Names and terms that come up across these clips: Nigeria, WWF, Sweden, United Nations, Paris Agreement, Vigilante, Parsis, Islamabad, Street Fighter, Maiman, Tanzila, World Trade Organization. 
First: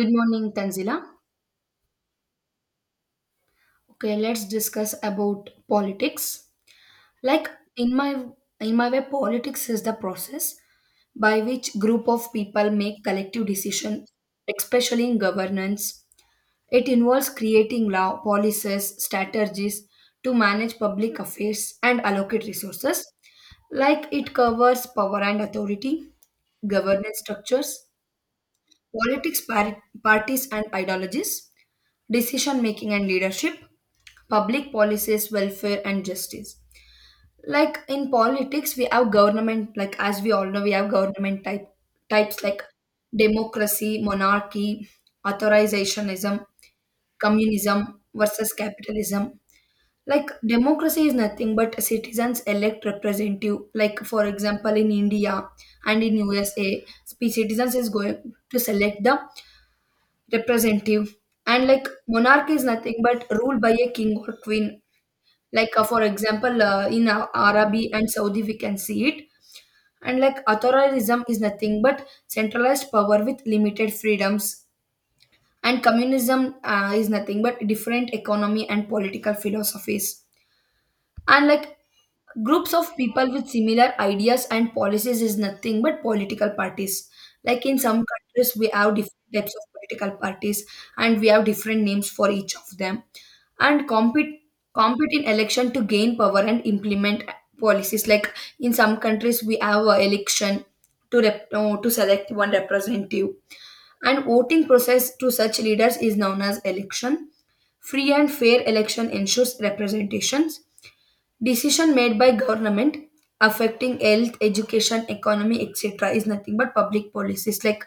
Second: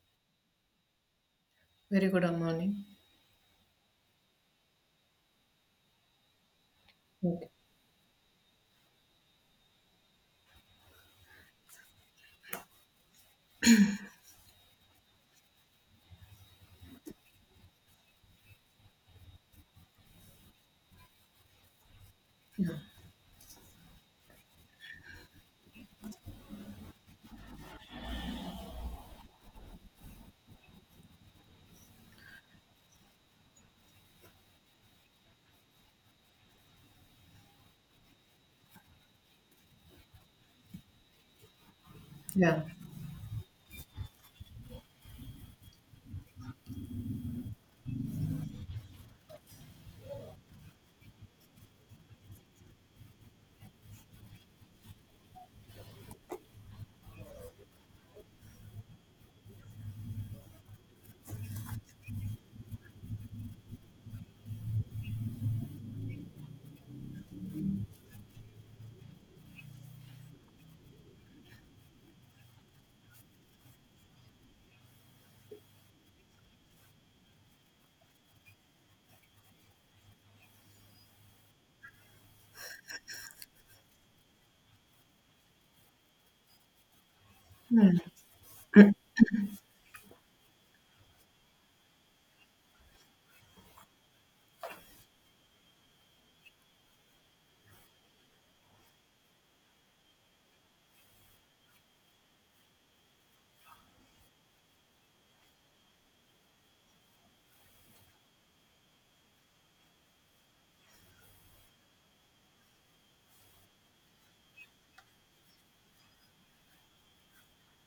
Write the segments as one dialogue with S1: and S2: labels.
S1: Good morning, Tanzila.
S2: Very good morning.
S1: Okay, let's discuss about politics.
S2: Okay.
S1: Like in my in my way, politics is the process by which group of people make collective decisions, especially in governance. It involves creating law, policies, strategies to manage public affairs and allocate resources. Like it covers power and authority, governance structures, politics, parties, and ideologies. Decision making and leadership, public policies, welfare, and justice. Like in politics, we have government, like as we all know, we have government type types
S2: Yeah.
S1: like democracy, monarchy, authorizationism, communism versus capitalism. Like democracy is nothing but citizens elect representative. Like for example, in India and in USA, citizens is going to select the representative, and like monarch is nothing but ruled by a king or queen, like for example in arabi and saudi we can see it. And like authoritarianism is nothing but centralized power with limited freedoms, and communism is nothing but different economy and political philosophies. And like groups of people with similar ideas and policies is nothing but political parties. Like in
S2: Hmm.
S1: some countries we have different types of political parties, and we have different names for each of them, and compete in election to gain power and implement policies. Like in some countries we have a election to to select one representative, and voting process to such leaders is known as election. Free and fair election ensures representations. Decision made by government affecting health, education, economy, etc. is nothing but public policies. Like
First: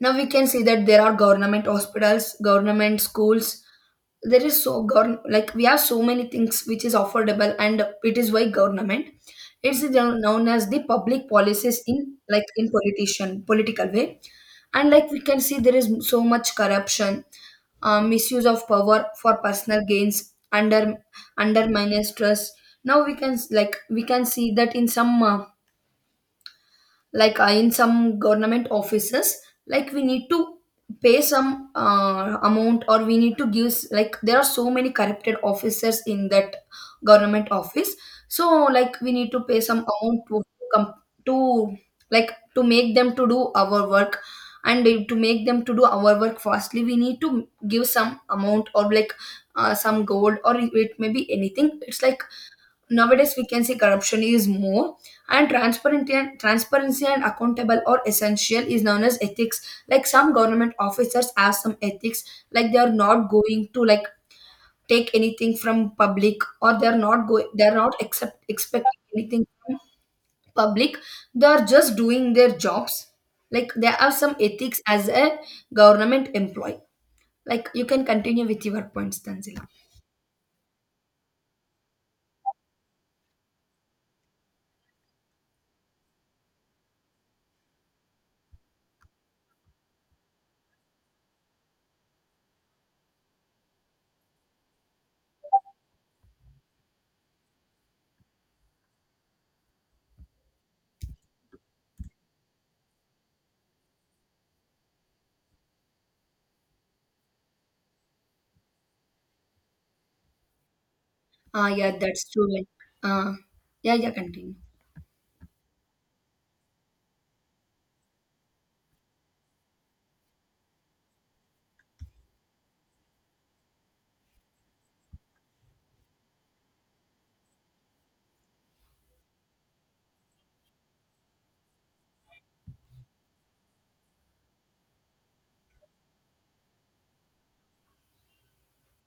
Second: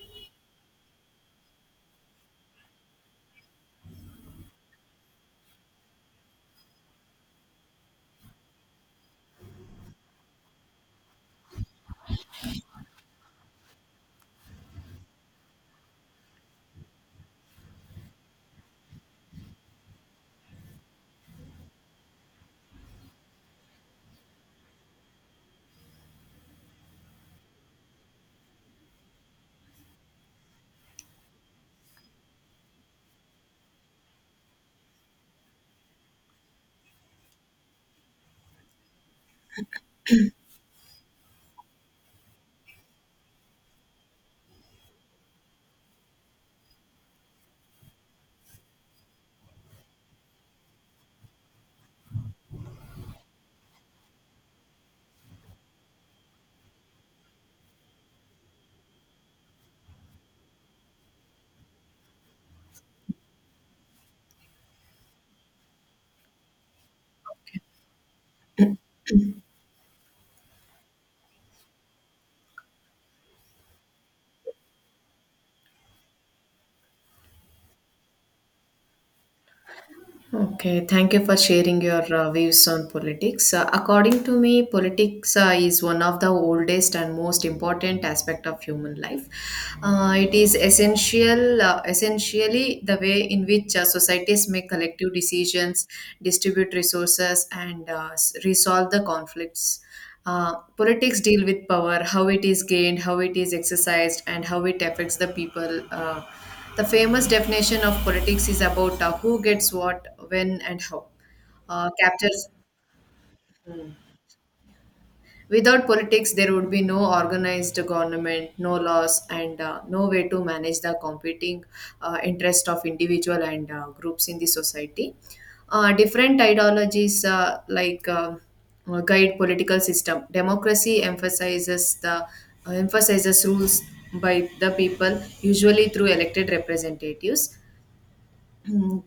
S1: now we can see that there are government hospitals, government schools. There is so govern like we have so many things which is affordable, and it is why government. It's known as the public policies in, like in politician political way. And like we can see there is so much corruption, misuse of power for personal gains under undermines trust. Now we can see that in some like in some government offices, like we need to pay some amount, or we need to give like there are so many corrupted officers in that government office. So like we need to pay some amount to come to, like to make them to do our work. And to make them to do our work fastly, we need to give some amount, or like some gold, or it may be anything. It's like nowadays we can see corruption is more. And transparency and accountable or essential is known as ethics. Like some government officers have some ethics, like they are not going to, like, take anything from public, or they're not accept expecting anything from public. They're just doing their jobs. Like there are some ethics as a government employee. Like you can continue with your points, tanzila.
S2: Okay, thank you for sharing your views on politics. According to me, politics is one of the oldest and most important aspect of human life. It is essentially the way in which societies make collective decisions, distribute resources, and resolve the conflicts. Politics deal with power, how it is gained, how it is exercised, and how it affects the people. The famous definition of politics is about who gets what, when, and how.
S1: Ah, yeah, that's true,
S2: Captures.
S1: like uh
S2: Hmm.
S1: yeah, yeah, continue.
S2: Without politics, there would be no organized government, no laws, and no way to manage the competing interest of individual and groups in the society. Different ideologies guide political system. Democracy emphasizes the emphasizes rules by the people, usually through elected representatives. Hmm.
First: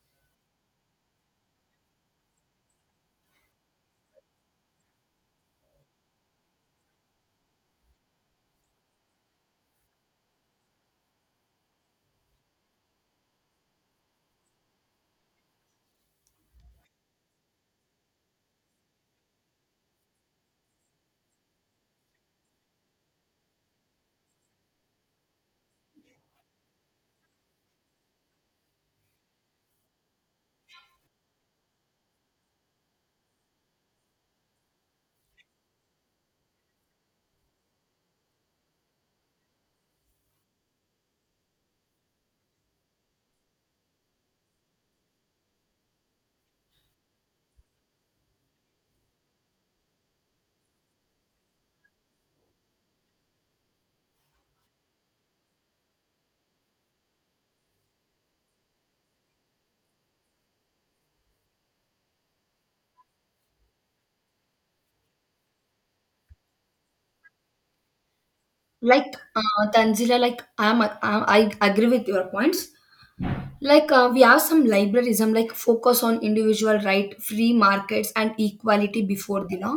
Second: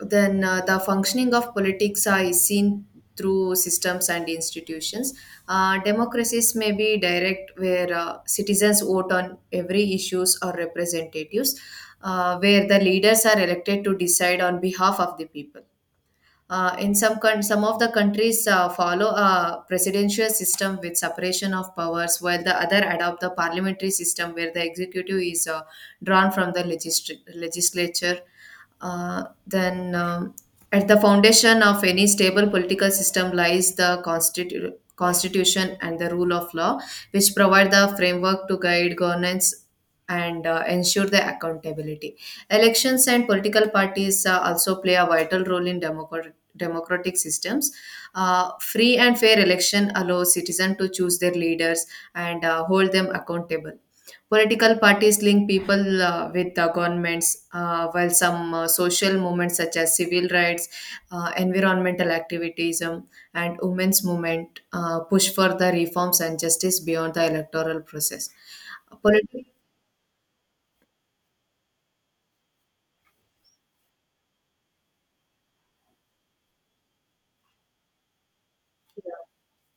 S2: Then the functioning of politics are is seen through systems and institutions. Democracies may be direct, where citizens vote on every issues or representatives, where the leaders are elected to decide on behalf of the people. In some of the countries follow a presidential system with separation of powers, while the other adopt the parliamentary system where the executive is drawn from the legislature. Uh, then, um, at the foundation of any stable political system lies the constitution and the rule of law, which provide the framework to guide governance and ensure the accountability. Elections and political parties also play a vital role in democratic systems. Free and fair election allows citizens to choose their leaders and hold them accountable. Political parties link people with the governments, while some social movements such as civil rights, environmental activism, and women's movement push for the reforms and justice beyond the electoral process.
S1: Like
S2: Political,
S1: Tanzila, like I agree with your points. Like we have some liberalism, like focus on individual right, free markets, and equality before the law,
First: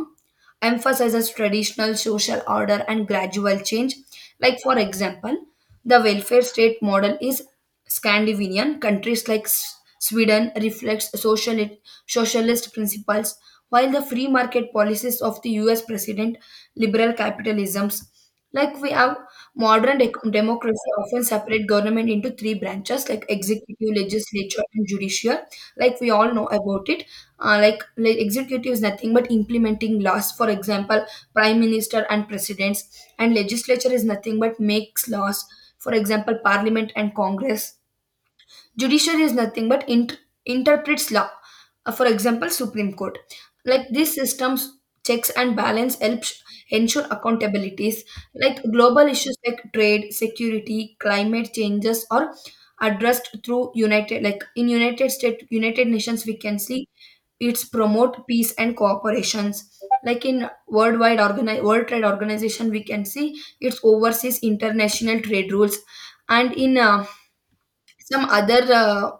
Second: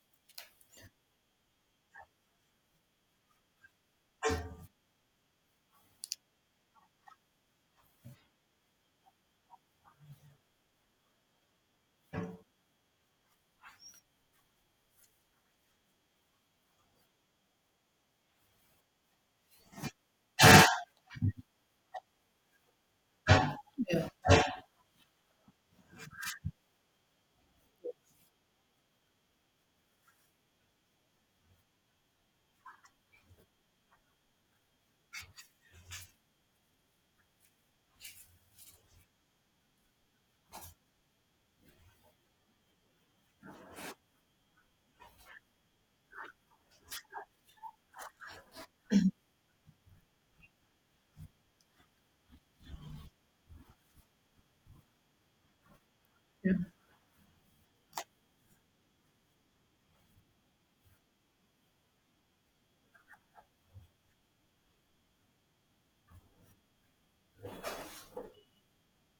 S1: emphasizes traditional social order and gradual change. Like for example, the welfare state model is Scandinavian. Countries like Sweden reflects socialist principles, while the free market policies of the U.S. president, liberal capitalisms. Like we have modern dec democracy often separate government into three branches like executive,
S2: yeah,
S1: legislature, and judicial. Like we all know about it. Like executive is nothing but implementing laws. For example, prime minister and presidents. And legislature is nothing but makes laws. For example, parliament and congress. Judiciary is nothing but interprets law. For example, Supreme Court. Like these systems, checks and balance helps ensure accountabilities. Like global issues like trade, security, climate changes are addressed through like in United States, United Nations, we
S2: yeah,
S1: can see it's promote peace and cooperations. Like in world trade organization we can see it's oversees international trade rules. And in some other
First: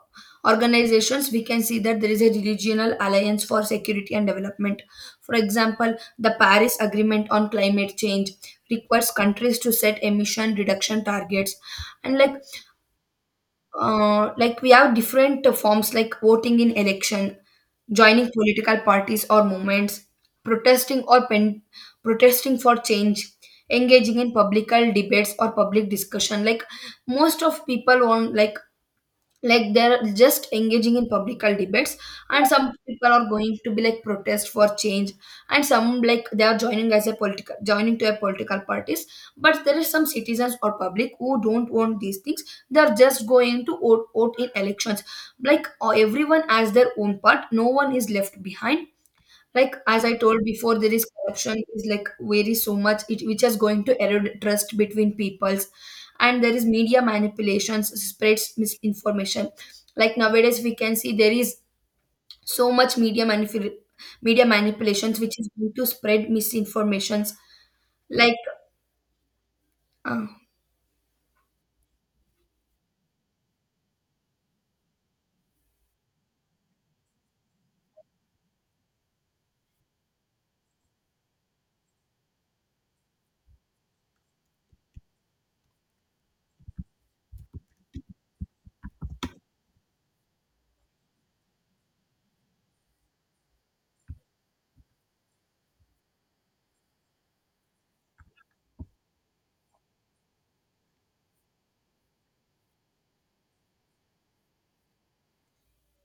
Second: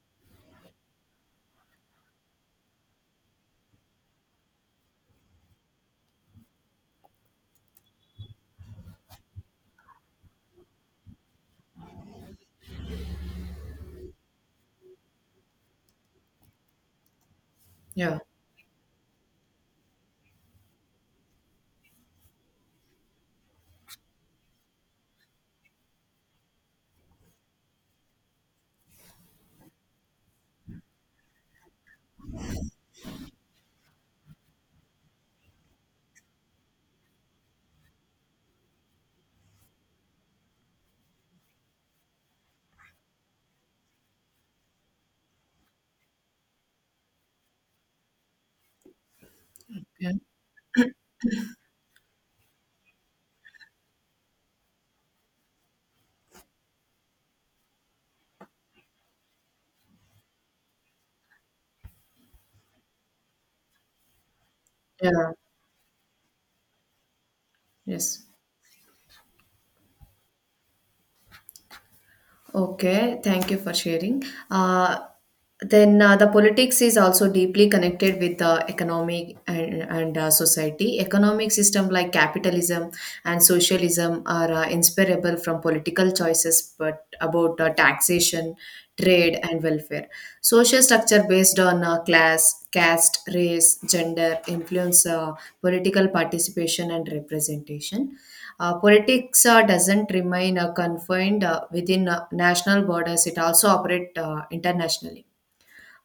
S1: organizations we can see that there is a regional alliance for security and development. For example, the paris agreement on climate change requires countries to set emission reduction targets. And like we have different forms like voting in election,
S2: yeah,
S1: joining political parties or movements, protesting or pen, protesting for change, engaging in public debates or public discussion. Like most of people want, like they're just engaging in political debates, and some people are going to be like protest for change, and some, like, they are joining as a political joining to a political parties. But there is some citizens or public who don't want these things. They are just going to vote in elections. Like everyone has their own part, no one is left behind. Like as
S2: yeah,
S1: I told before, there is corruption is like varies so much, it which is going to erode trust between peoples. And there is media manipulations spreads misinformation. Like nowadays we can see there is so much media manipulations
S2: yeah,
S1: which is going to spread misinformations.
S2: yes.
S1: like uh,
S2: Okay, thank you for sharing. Uh, then the politics is also deeply connected with the economic and society. Economic system like capitalism and socialism are inseparable from political choices, but about taxation, trade, and welfare. Social structure based on class, caste, race, gender influence political participation and representation. Politics doesn't remain confined within national borders, it also operates internationally.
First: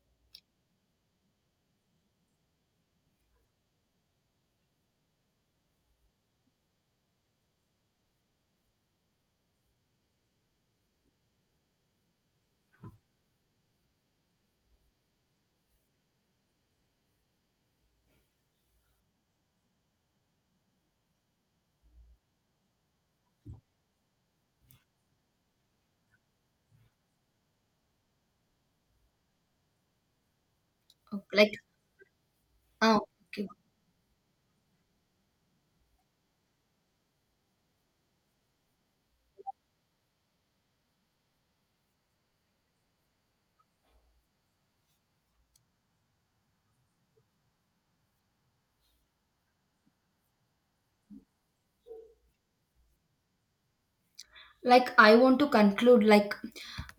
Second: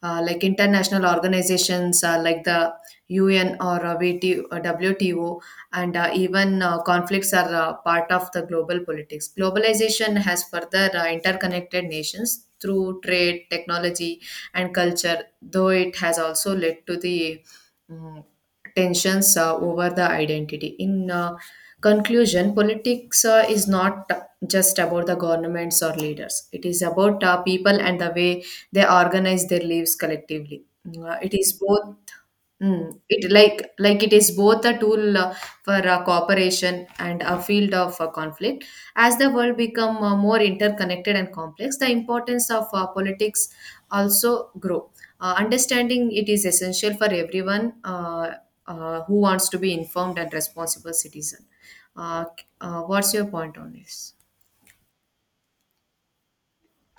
S2: Like international organizations like the UN or WTO, and even conflicts are part of the global politics. Globalization has further interconnected nations through trade, technology, and culture, though it has also led to mm, tensions over the identity. In conclusion, politics is not just about the governments or leaders. It is about people and the way they organize their lives collectively. It is
S1: like
S2: both.
S1: uh,
S2: Mm, it
S1: okay
S2: like like it is both a tool for cooperation and a field of conflict. As the world become more interconnected and complex, the importance of politics also grow. Understanding it is essential for everyone who wants to be informed and responsible citizen. Uh, what's your point on this?
S1: like I want to conclude, like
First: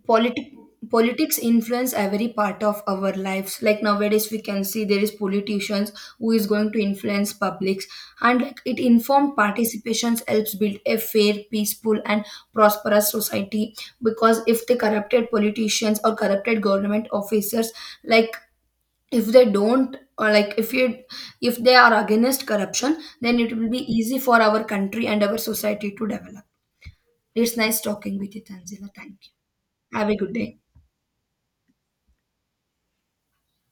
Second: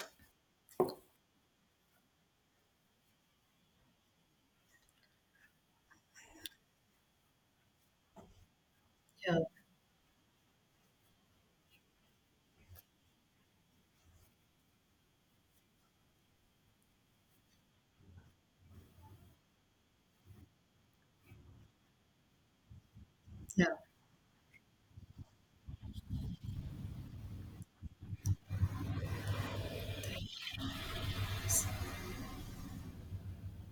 S1: politi- politics influence every part of our lives. Like nowadays we can see there is politicians who is going to influence publics. And like it informed
S2: Yeah,
S1: participations helps build a fair, peaceful, and prosperous society. Because if the corrupted politicians or corrupted government officers, like if they don't, or like if you, if they are against corruption, then it
S2: yeah.
S1: will be easy for our country and our society to develop. It's nice talking with you, Tanzila. Thank you. Have a good day.